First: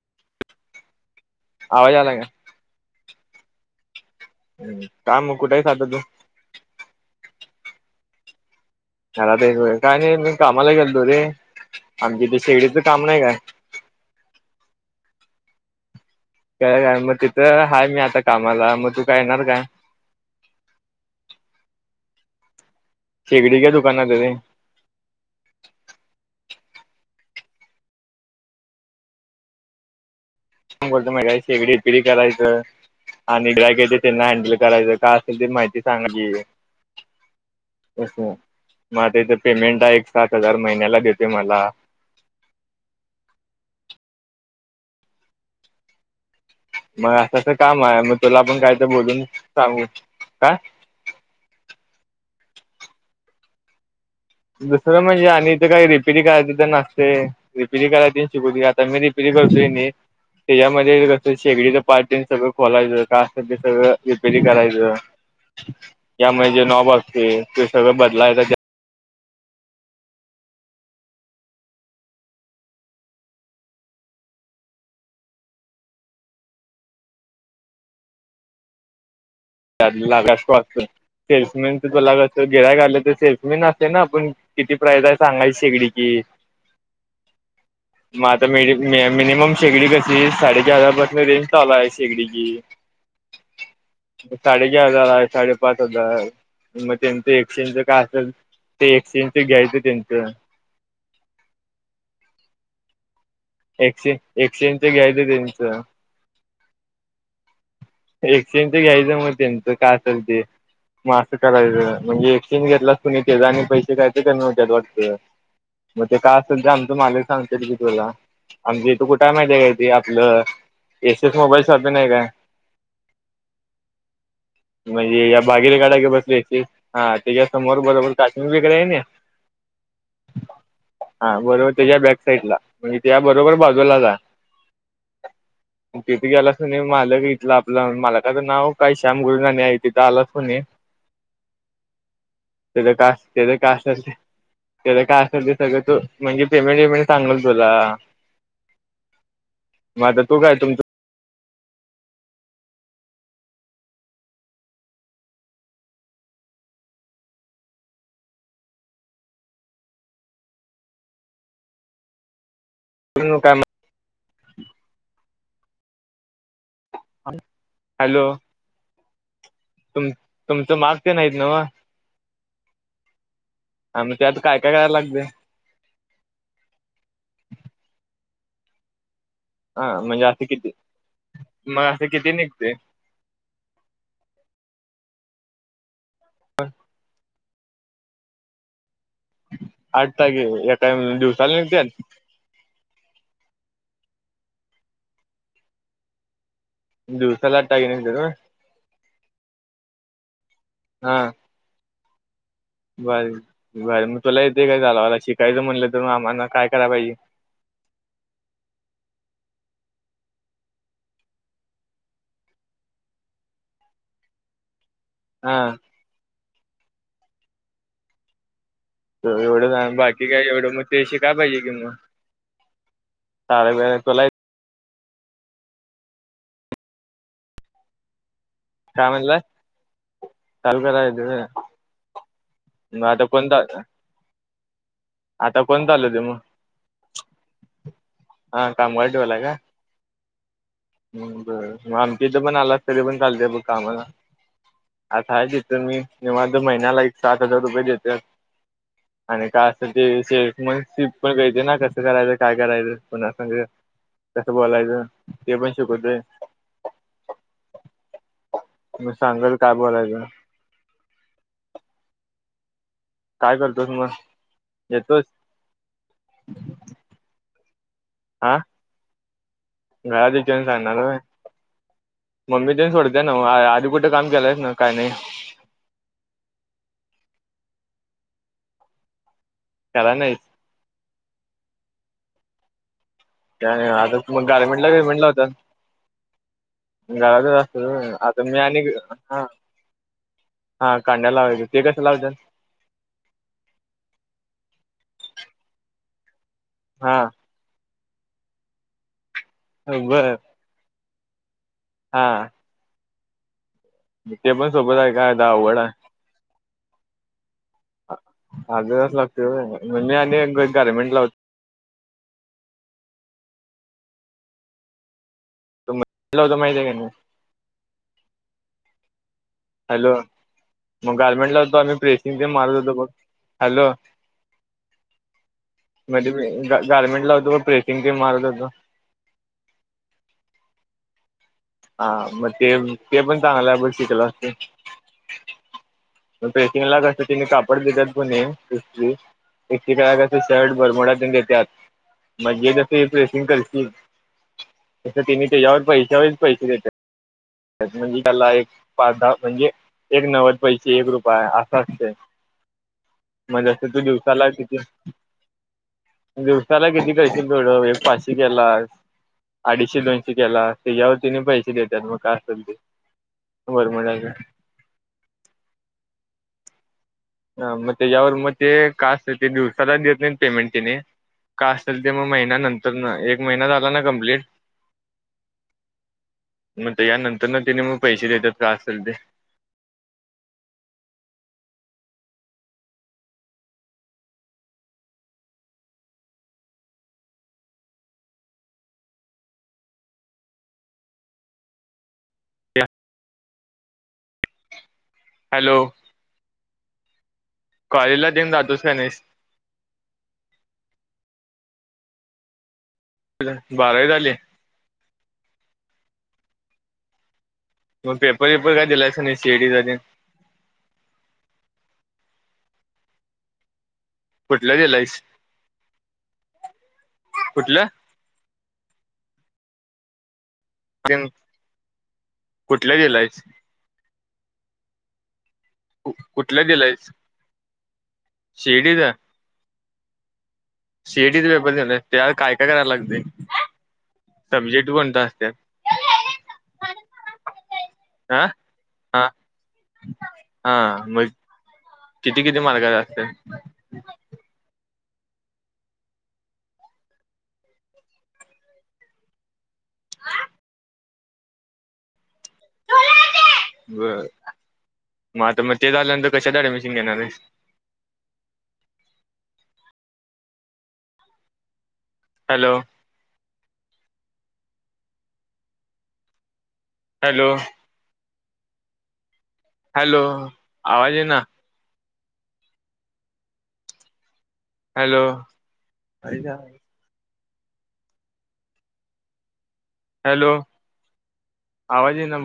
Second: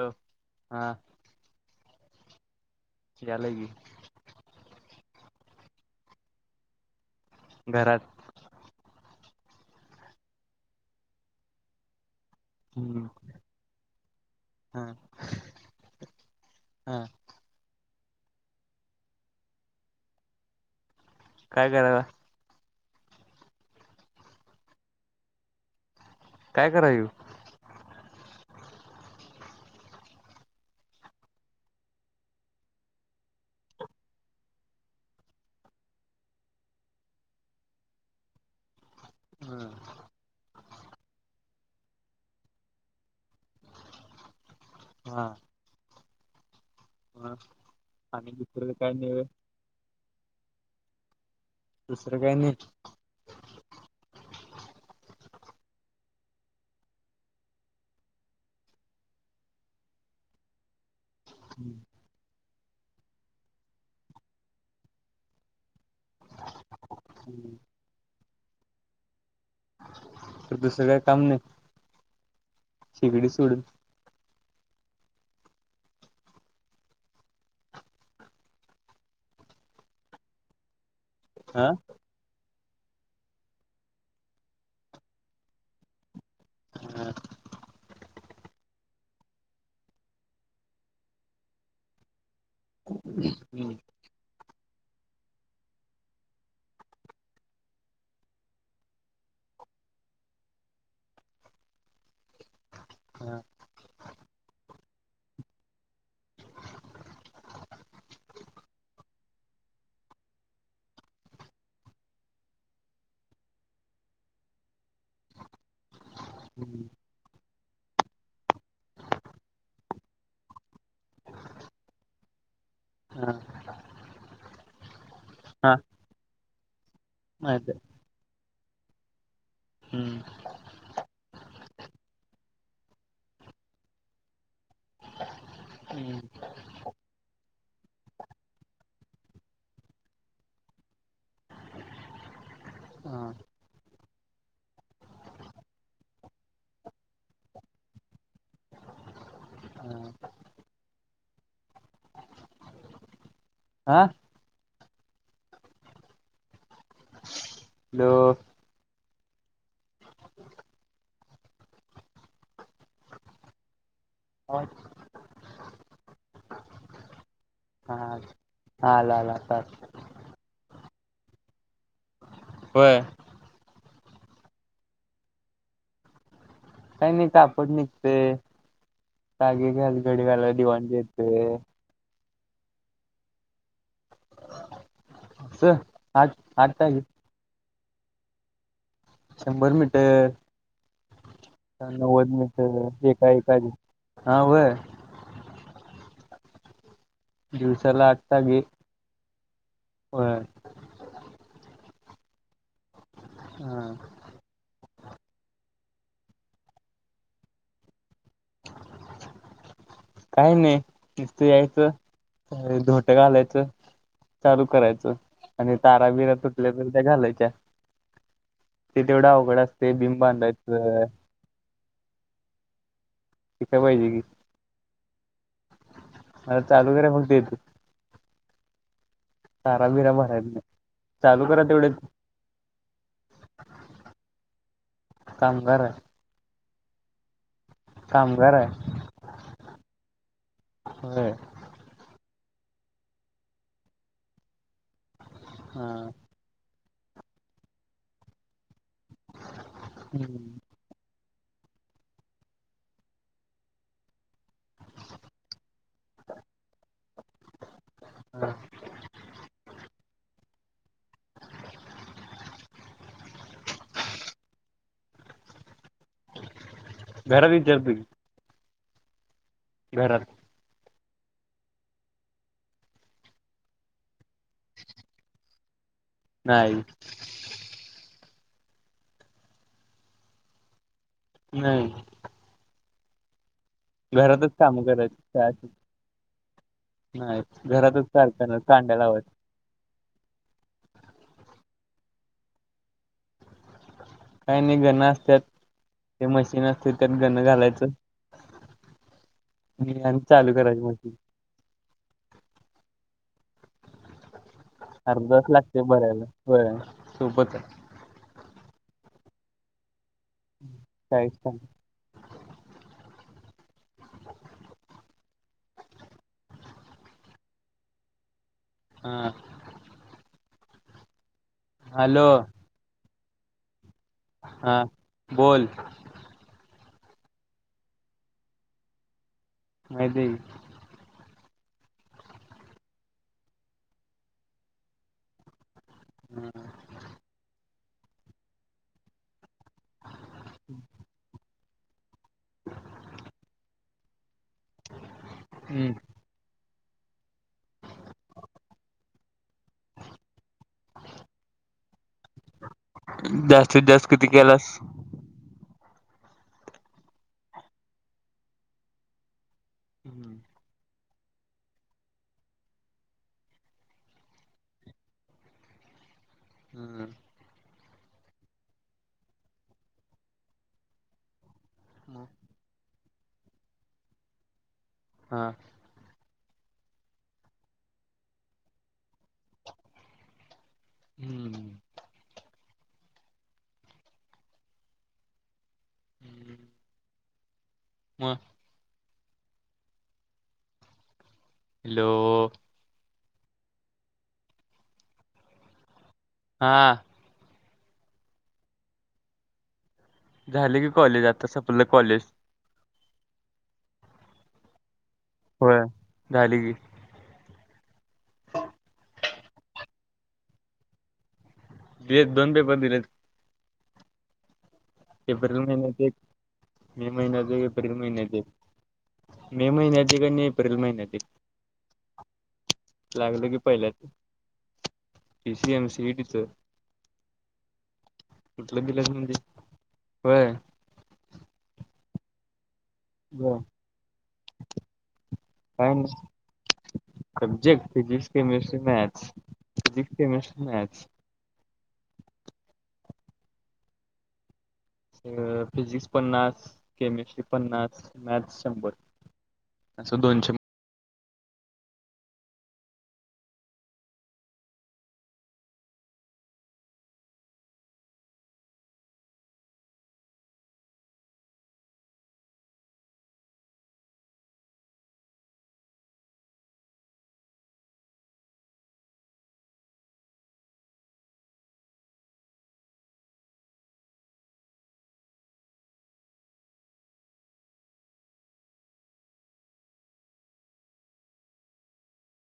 Hello हा आवाज आला का? यायलाय की. का मग कुठ हायस आता तू? घरात. मला काय नाही मी कामाला गेलतो रे. आम- च शेगडीच काम नाही काय. हम. काय काय मग तिथं हाय मग मी, आता कामाला मग तू काय येणार काय? काय करायला? शेगडीच्या दुकानात आहे रे. काय कराय येऊ? बोलतो मगाय शेगडी रिपेअरी करायचं. आणि काय काही ते त्यांना हँडल करायचं, का असेल ते माहिती सांगायची. कस मग त्याच हा पेमेंट एक सात हजार महिन्याला देते मला. हा. मग असंच काम आहे, मग आणि तुला आपण दुसरं काय तर नाही बोलून सांगू का? दुसरं काही नाही. दुसरं म्हणजे आणि इथ काही रिपेअरी करायच तेन असतय, रिपेअरी करायला तेन शिकवती आता मी रिपेअरी करतय की नाही, तेज्यामध्ये शेगडीच पार्ट तेन सगळं खोलायचं, काय आसल ते सगळं रिपेअरी करायचं यामध्ये जे नॉब असतय, ते सगळं बदलायच. दुसरं काय काम नाही, शेगडी सोडून त्यात लागणार स्टाफ च, हा सेल्समन च तुला कसं गिराईक आलतर सेल्समेन असतय ना आपण, किती प्राईज आहे सांगायची शेगडी ची हा, मग आता मिनिमम शेगडी कशी साडे चार हजार पाासून रेंज चालू आय शेगडीची हम्म, साडे चार हजार आहे. साडेपाच हजार मग त्यांचं एक्सचेंज काय असेल, ते एक्सचेंजच घ्यायचं त्यांचं, [inaudible] हा, एक्सचेंज, एक्सचेंज च घ्यायचं त्यांचं. एक्सचेंज च घ्यायचं मग त्यांचं काय असेल ते. मग असं करायचं, म्हणजे एक्सचेंज घेतलास तु नाई त्याजं आणि पैसे काय तर कमी हुत्यात वाटत. मग ते काय असेल ते आमच मालक सांग ी तुला आमच ईथ कुठाय माहिती आहे काय? ते आपलं, एस, एस मोबाईल शॉपी नाही काय? म्हणजे या हा भाग्यरेखा टाकी पसल एस एस हा त्याच्या माहित समोर बरोबर काश्मीर वगैरे आहे नाई हा बरोबर, त्याच्या बॅक साइड ला.. म्हणजे त्या बरोबर बाजूला जा, तिथे हा गेलास की नाही मालक इथला आपला मला का तर नाव, काही श्याम गुरुनाणी आहे तिथं आलंस कनी तेज काय ते काय असणार. त्याला काय असेल ते सगळ तू, म्हणजे पेमेंट बिमेंट सांगल तुला मग आता तू काय तुमच? आह [unintelligible] हॅलो.. काय मऽऽ हा आणि, हा आला आला. आता तुम तुमचं माग तेन आहीत नवं... वयय. आनी त्यात काय काय करायला लागतयऽऽ काही नाही कापड निघते टागे घाल हा,, घडी म्हणजे असं घाला किती? दिवाण येते मग असंऽऽ किती निघतेय अस, ह आठ तागं. शंभर आठ मीटर, टाके एका दिवसाला निघत्यात नव्वद मीटर एकऽऽ काही काज हा वय आठ टाके दिवसाला निघत्यात आठ होय तागे हां,, बर हा बर, मग तुला येतय काय? चालवायला शिकायचं म्हणलं, तर आम्हाना काय कराय पाहिजे? [unintelligible] काही नाही,, नूसत यायचं, धोट घालायचं, चालू करायच हा आणि तारा बिरा तुटल्या तरी त्या घालायच्या. ते तेवढा अवघड एवढंच असतय आणि बिंब बाकी काय एवढं मग बांधायचं, ते सार शिकाय बर पाहिजे की तुलाऽऽ मला चालू कराय फक्त एतय ऽऽ काय म्हणला? भरायच नाही चालु कराय येतंय चालू होय. करा तेवढे मग आता कोणता आला? आता कामगार कोण आहे चालतय मग? कामगार आहे हा कामगार ठेवालाय का? होय बर म आम [inaudible] पण आला तरी पण चालते बघ कामाला, आता ह तिथ हा मी निवां [inaudible] महिन्याला एक सात हजार रुपये देतात. आणि काय असत ते शेफमन - पण योजना कसं करायचं? काय करायचं? पुन्हा सांग. तसं बोलायचं ते पण शिकवते. मी सांगण काय बोलायचं. काय करतोस? मग येतोस? घरी विचारतो कि. ह घरातल्यांना विचारून सांगणार होय. मम्मी तेन सोडतीय ना आधी कुठे काम केलंयच ना काय नाही? नाही. करायला नाहीच? नाही. काय नाही आता त मग घरातच काम गारमेंटला करायचं बिरमेंटला म्हटलं का म्हटलं काय होत? नाही घरातच घरातच असतोय आता कारखाना मी आणि कांड्या लावायच हा हा कांड्या लावुया की. ते कसं लावतात? काही नाही गण असतेत. ते मशीन असते त्यात हा गणं घालायचं. नाही आणि बर चालू करायची मशीन. हा. ते पण सोपच हाय काय अर्धा तास अवगड लागते हाय? भरायला होय सोपच आहे हा अर्धा तास लागतोय होय म्हणजे आम्ही एक गारमेंट ला काहीच काम तुम्हाला [inaudible] माहीत हाय काय नाही? हा. हॅलो मग गारमेंटलाआलतो आम्ही हॅलो प्रेसिंग ते मारत होतो बघ हॅलो हा बोल गारमेंटला होतो बघ प्रेसिंग तेन मारत होतो. माहितीय कि हा मग ते ते पण चांगलं आपण शिकलो असतो. मग प्रेसिंगला करतेत कापड देतेत का नाही? एक एक वेळा काय ग शर्ट बरमुडातेन देतात म्हणजे कसे प्रेसिंग करतील. तिने त्याच्यावर हम्म पैशांवर पैसे देतात म्हणजे त्याला एक पाच दहा म्हणजे एक नव्वद पैसे एक रुपाया असं असतय. मग जास्तीत असं तु जास्त दिवसाला किती? केलास दिवसाला किती करशील थोडं एक पाचशे केलास? अडीचशे दोनशे हम्म केलास त्याच्यावरती त्यानी पैसे देतात मग का? ख [inaudible] बर मजा कर हा. हा मग ते त्याच्यावर मग ते काय असेल ते दिवसाला देत नाही पेमेंट त्यांनी काय असेल ते मग महिन्या नंतर एक महिना झाला ना कंप्लीट हा. मग त्या नंतर ना तिने मग पैसे देतात काय असेल ते हा. हं मग हॅलो. हॅलो. हा. कॉलेज ला तेन जातोस का नाहीस? झालं की कॉलेज आता संपलं कॉलेज. बारावी झाली? होय झाली की मग पेपर बेपर काय दिलायस का नाहीस सीइटी चा तेन? एक दोन पेपर दिलेत. कुठला दिलायस एप्रिल महिन्याचे एक मे महिन्याचे कुठला एप्रिल महिन्याचे मे महिन्यातील एप्रिल महिन्यातील तेन कुठला दिलायस लागलं की पहिल्याच पीसी एमसीच कुठला दिलायस कुठलं दिलास म्हणजे? होय. सीईटी चा पेपर देत्यात त्या काय? काय करायला लागतंय काय सब्जेक्ट कोणतं असत्यात? सबजेक्ट फिजिक्स हा केमिस्ट्री हा मॅथ्स फिजिक्स केमिस्ट्री हा मॅथ्स मग किती किती मार्काच असतात? अ फिजिक्स पन्नास केमिस्ट्री पन्नास मॅथ्स शंभर असं दोनशे बरं. मग आ तर मग ते झाल्यानंतर कशात ऍडमिशन घेणार आहेस? हॅलो. हॅलो. हॅलो आवाज येईना हॅलो. हॅलो आवाज येईना बोल